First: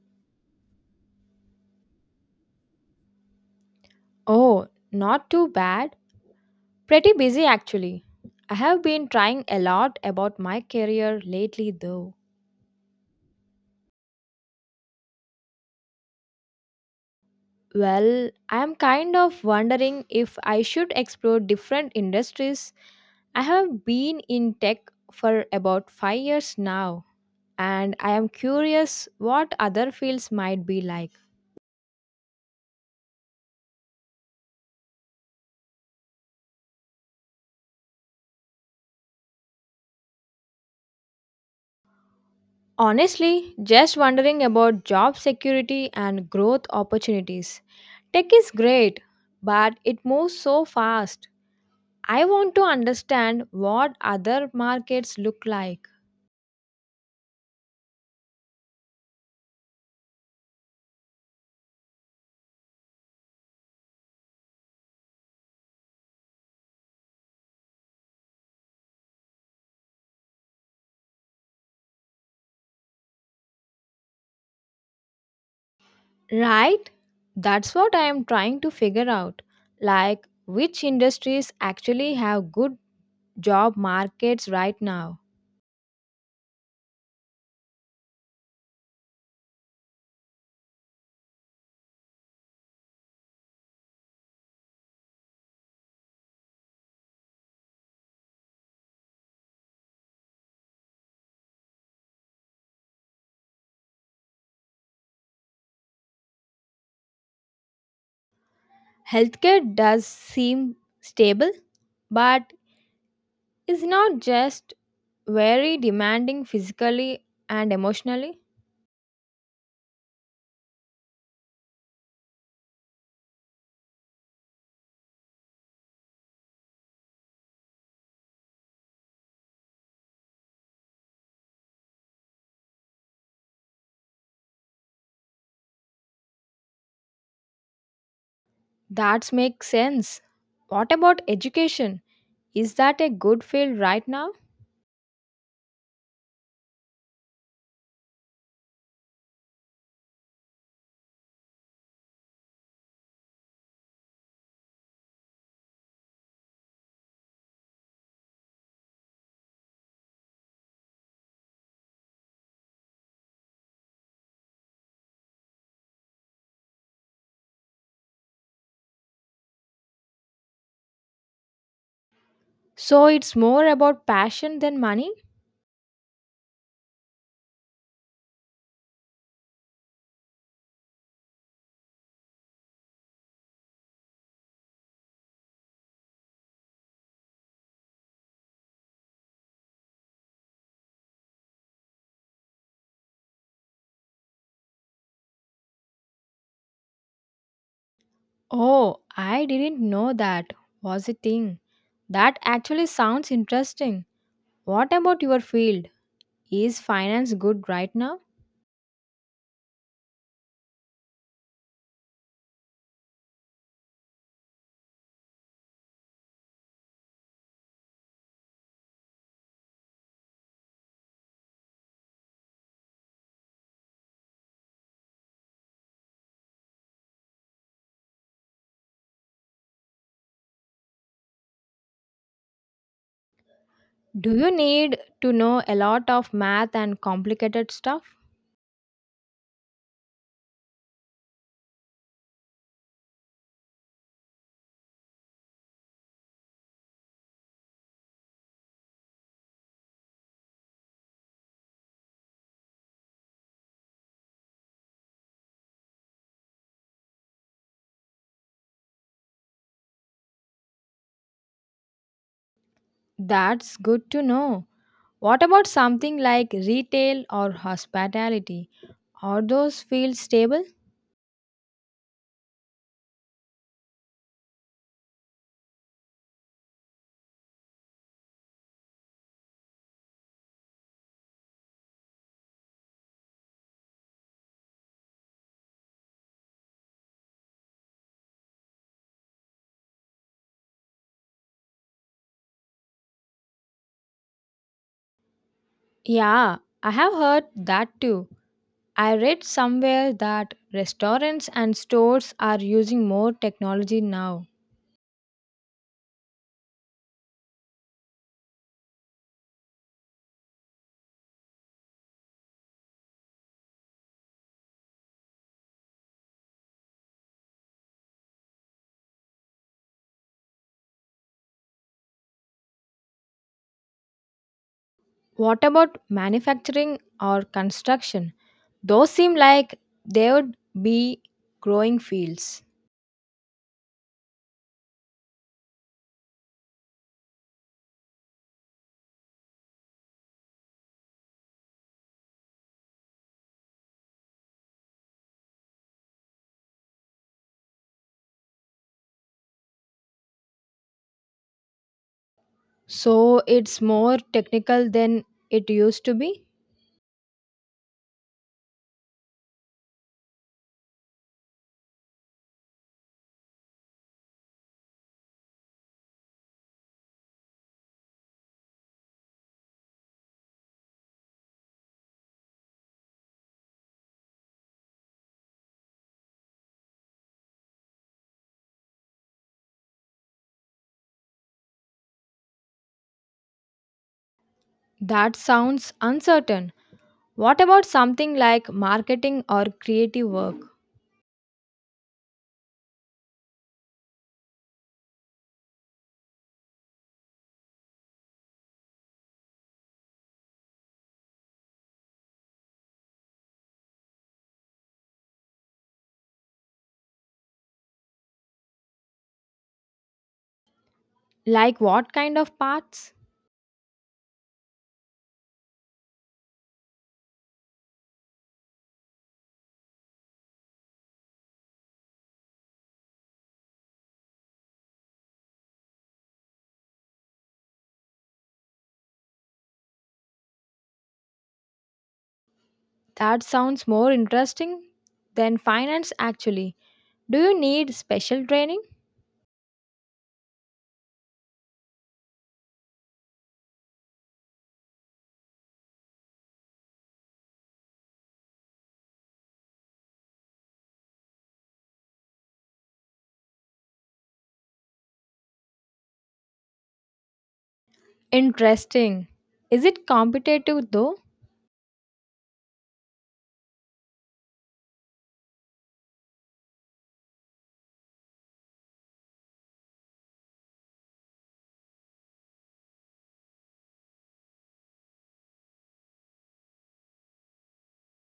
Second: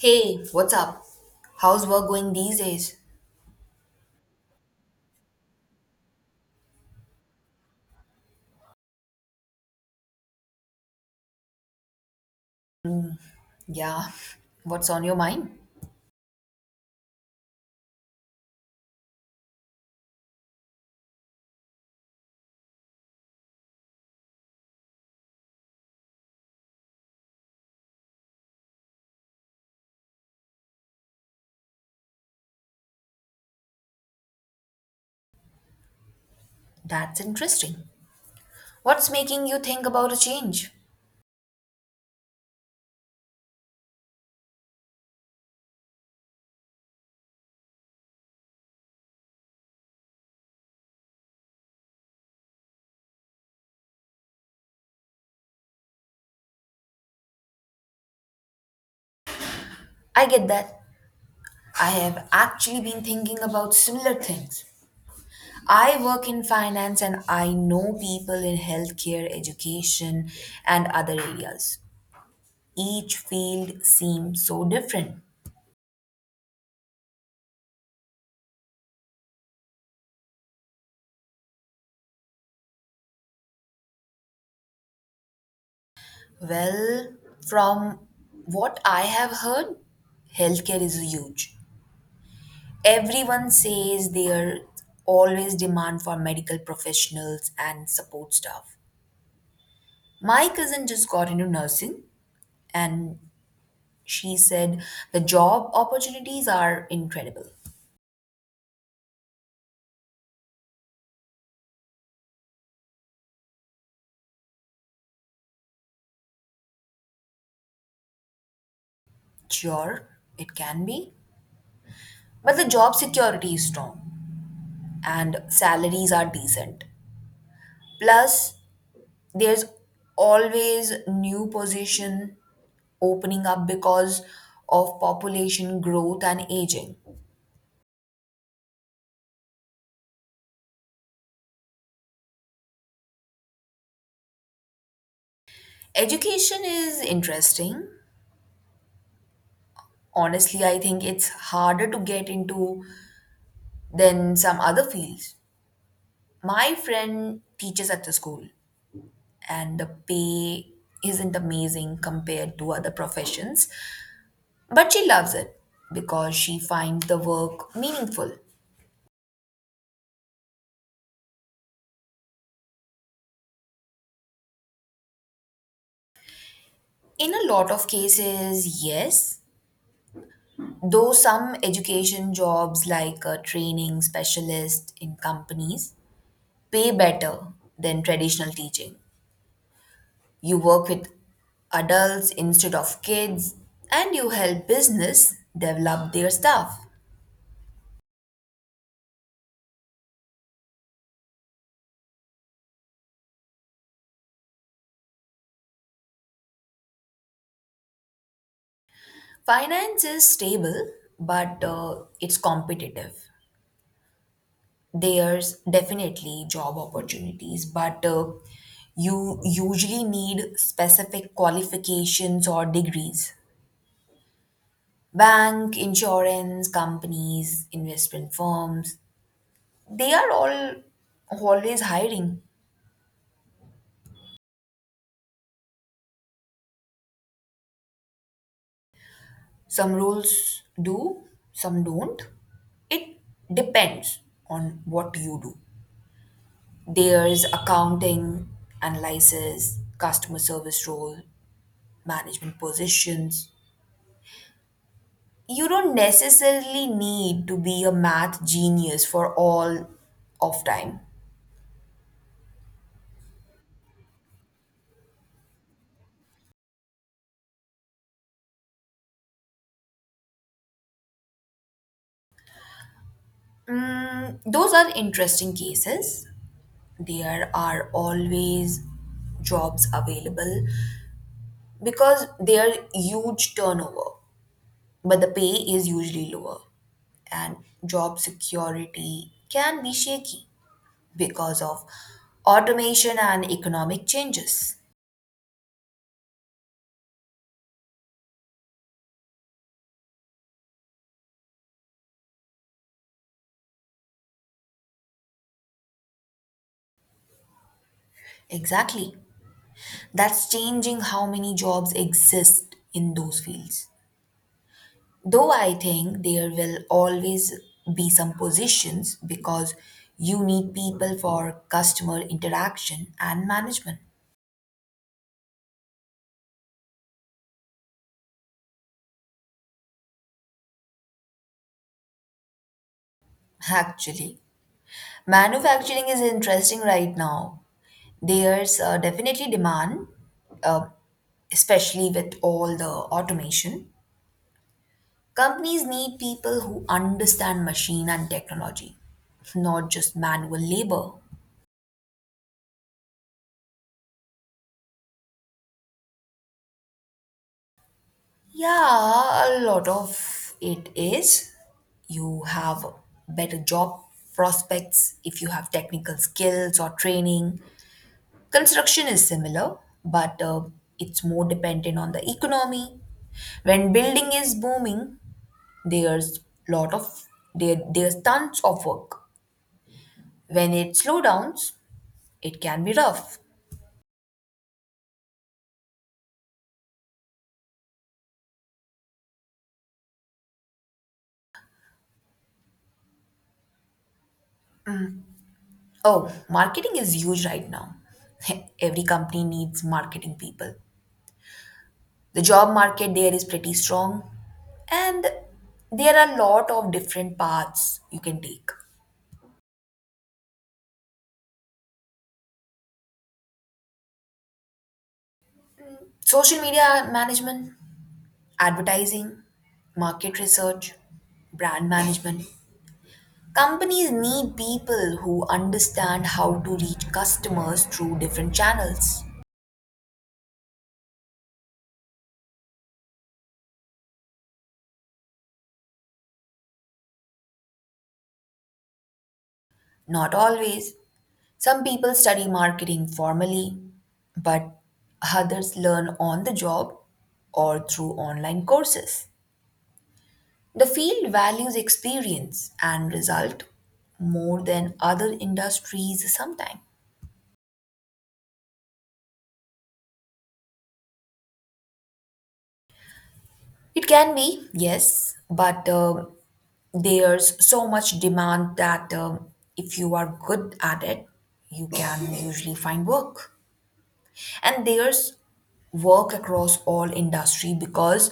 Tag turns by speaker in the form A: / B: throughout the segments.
A: Hey, what's up? How's work going these days?
B: Oh, not too bad. Pretty busy actually. I have been trying a lot about my career lately though.
A: Yeah, what's on your mind?
B: Well, I am kind of wondering if I should explore different industries. I have been in tech for about 5 years now, and I am curious what other fields might be like.
A: That's interesting. What's making you think about a change?
B: Honestly, just wondering about job security and growth opportunities. Tech is great, but it moves so fast I want to understand what other markets look like.
A: I get that. I have actually been thinking about similar things. I work in finance, and I know people in healthcare, education, and other areas. Each field seems so different.
B: Right? That's what I am trying to figure out. Like, which industries actually have good job markets right now?
A: Well, from what I have heard, healthcare is huge. Everyone says there always demand for medical professionals and support staff. My cousin just got into nursing, and she said the job opportunities are incredible.
B: Healthcare does seem stable, but is not just very demanding physically and emotionally.
A: Sure, it can be, but the job security is strong and salaries are decent. Plus, there's always new position opening up because of population growth and aging.
B: That makes sense. What about education? Is that a good field right now?
A: Education is interesting. Honestly, I think it's harder to get into than some other fields. My friend teaches at the school, and the pay isn't amazing compared to other professions, but she loves it because she finds the work meaningful.
B: So it's more about passion than money?
A: In a lot of cases, yes, though some education jobs like a training specialist in companies pay better than traditional teaching. You work with adults instead of kids, and you help business develop their staff.
B: Oh, I didn't know that was a thing. That actually sounds interesting. What about your field? Is finance good right now?
A: Finance is stable, but it's competitive. There's definitely job opportunities, but you usually need specific qualifications or degrees. Bank, insurance companies, investment firms, they are all always hiring.
B: Do you need to know a lot of math and complicated stuff?
A: Some rules do, some don't. It depends on what you do. There's accounting, analysis, customer service role, management positions. You don't necessarily need to be a math genius for all of time.
B: That's good to know. What about something like retail or hospitality? Are those fields stable?
A: Mm, those are interesting cases. There are always jobs available because they are huge turnover, but the pay is usually lower, and job security can be shaky because of automation and economic changes.
B: Yeah, I have heard that too. I read somewhere that restaurants and stores are using more technology now.
A: Exactly. That's changing how many jobs exist in those fields. Though I think there will always be some positions because you need people for customer interaction and management.
B: What about manufacturing or construction? Those seem like they would be growing fields.
A: Actually, manufacturing is interesting right now. There's definitely demand, uh, especially with all the automation. Companies need people who understand machine and technology, not just manual labor.
B: So it's more technical than it used to be?
A: Yeah, a lot of it is. You have better job prospects if you have technical skills or training. Construction is similar, but it's more dependent on the economy. When building is booming, There's lot of there's tons of work. When it slowdowns, it can be rough.
B: That sounds uncertain. What about something like marketing or creative work?
A: Oh, marketing is huge right now. Every company needs marketing people. The job market there is pretty strong, and there are a lot of different paths you can take.
B: Like what kind of paths?
A: Social media management, advertising, market research, brand management. Companies need people who understand how to reach customers through different channels.
B: That sounds more interesting than finance actually. Do you need special training?
A: Not always. Some people study marketing formally, but others learn on the job or through online courses. The field values experience and result more than other industries sometimes.
B: Interesting. Is it competitive though?
A: It can be, yes, but there's so much demand that if you are good at it, you can usually find work. And there's work across all industry because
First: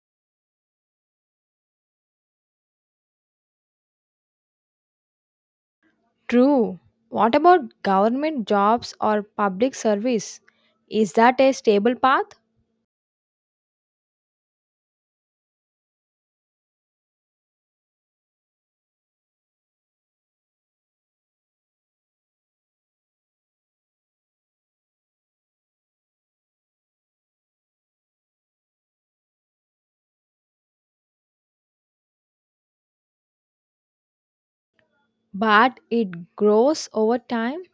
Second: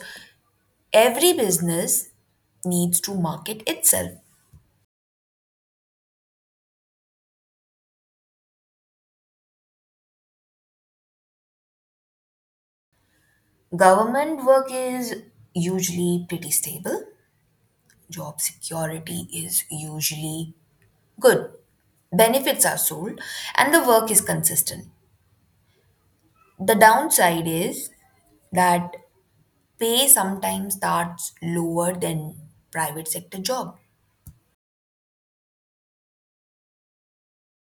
A: every business needs to market itself.
B: True. What about government jobs or public service? Is that a stable path?
A: Government work is usually pretty stable. Job security is usually good. Benefits are sold and the work is consistent. The downside is that pay sometimes starts lower than private sector job.
B: But it grows over time?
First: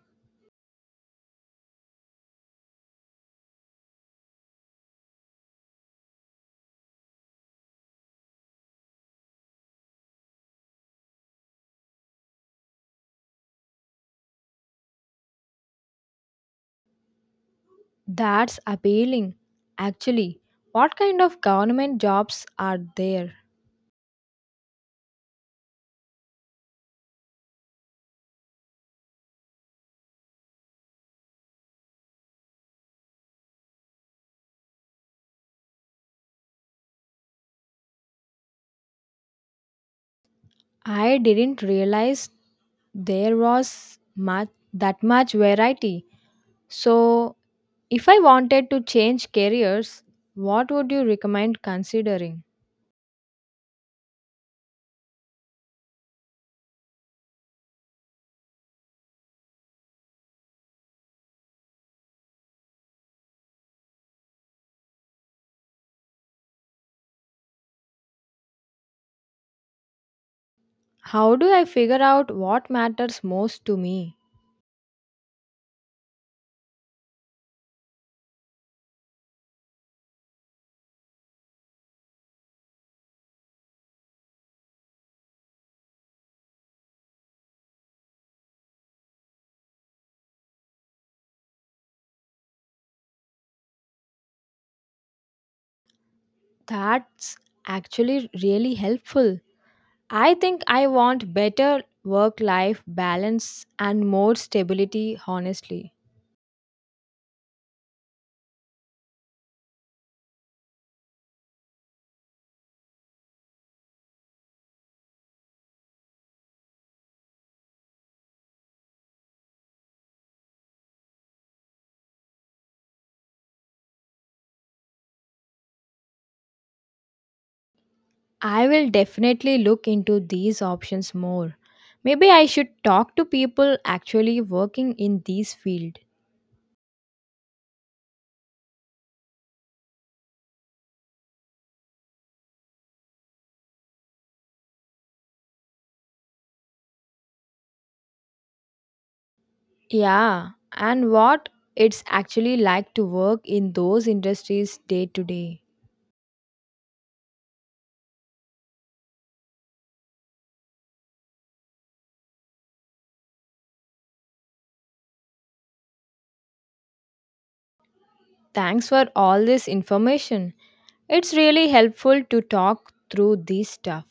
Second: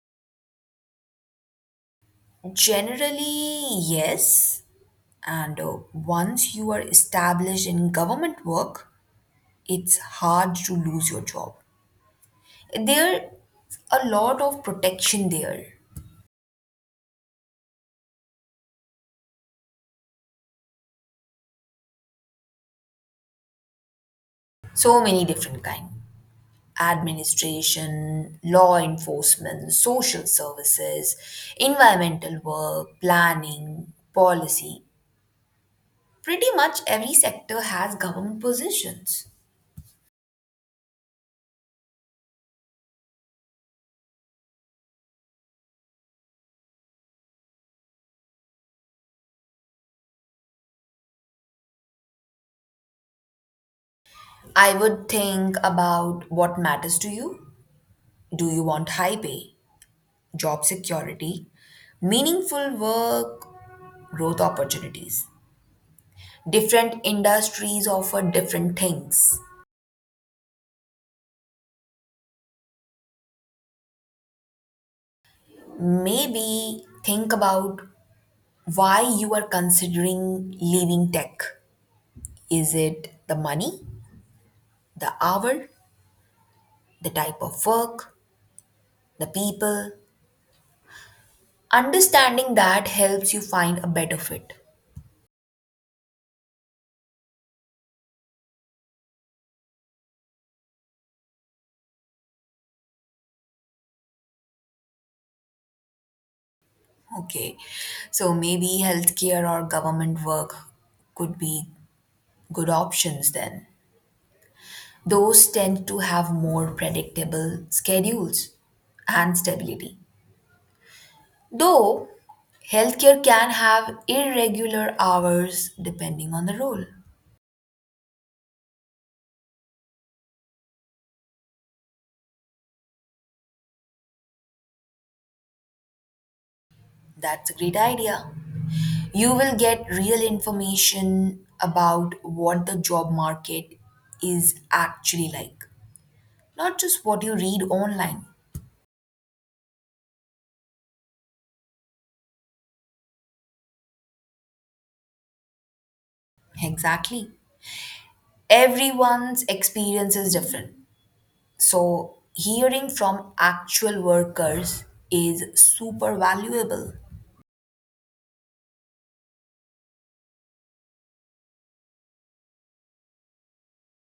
A: Generally yes, and once you are established in government work, it's hard to lose your job. There a lot of protection there.
B: That's appealing. Actually, what kind of government jobs are there?
A: So many different kind: administration, law enforcement, social services, environmental work, planning, policy. Pretty much every sector has government positions.
B: I didn't realize there was much that much variety. So, if I wanted to change careers, what would you recommend considering?
A: I would think about what matters to you. Do you want high pay, job security, meaningful work, growth opportunities? Different industries offer different things.
B: How do I figure out what matters most to me?
A: Maybe think about why you are considering leaving tech. Is it the money, the hour, the type of work, the people? Understanding that helps you find a better fit.
B: That's actually really helpful. I think I want better work life balance and more stability, honestly.
A: Okay, so maybe healthcare or government work could be good options then. Those tend to have more predictable schedules and stability. Though healthcare can have irregular hours depending on the role.
B: I will definitely look into these options more. Maybe I should talk to people actually working in these fields.
A: That's a great idea. You will get real information about what the job market is actually like, not just what you read online.
B: Yeah, and what it's actually like to work in those industries day to day.
A: Exactly. Everyone's experience is different. So, hearing from actual workers is super valuable.
B: Thanks for all this information. It's really helpful to talk through this stuff.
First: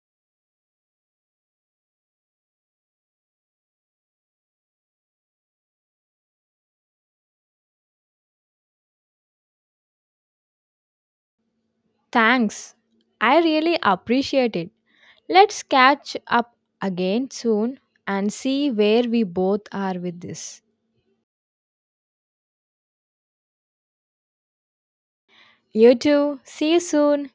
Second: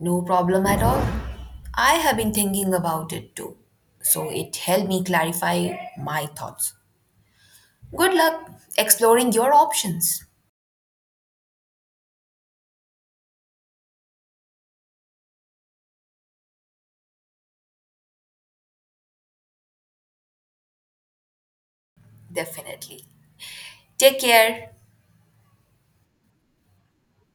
A: No problem at all. I have been thinking about it too. So, it helped me clarify my thoughts. Good luck exploring your options.
B: Thanks. I really appreciate it. Let's catch up again soon and see where we both are with this.
A: Definitely. Take care.
B: You too. See you soon.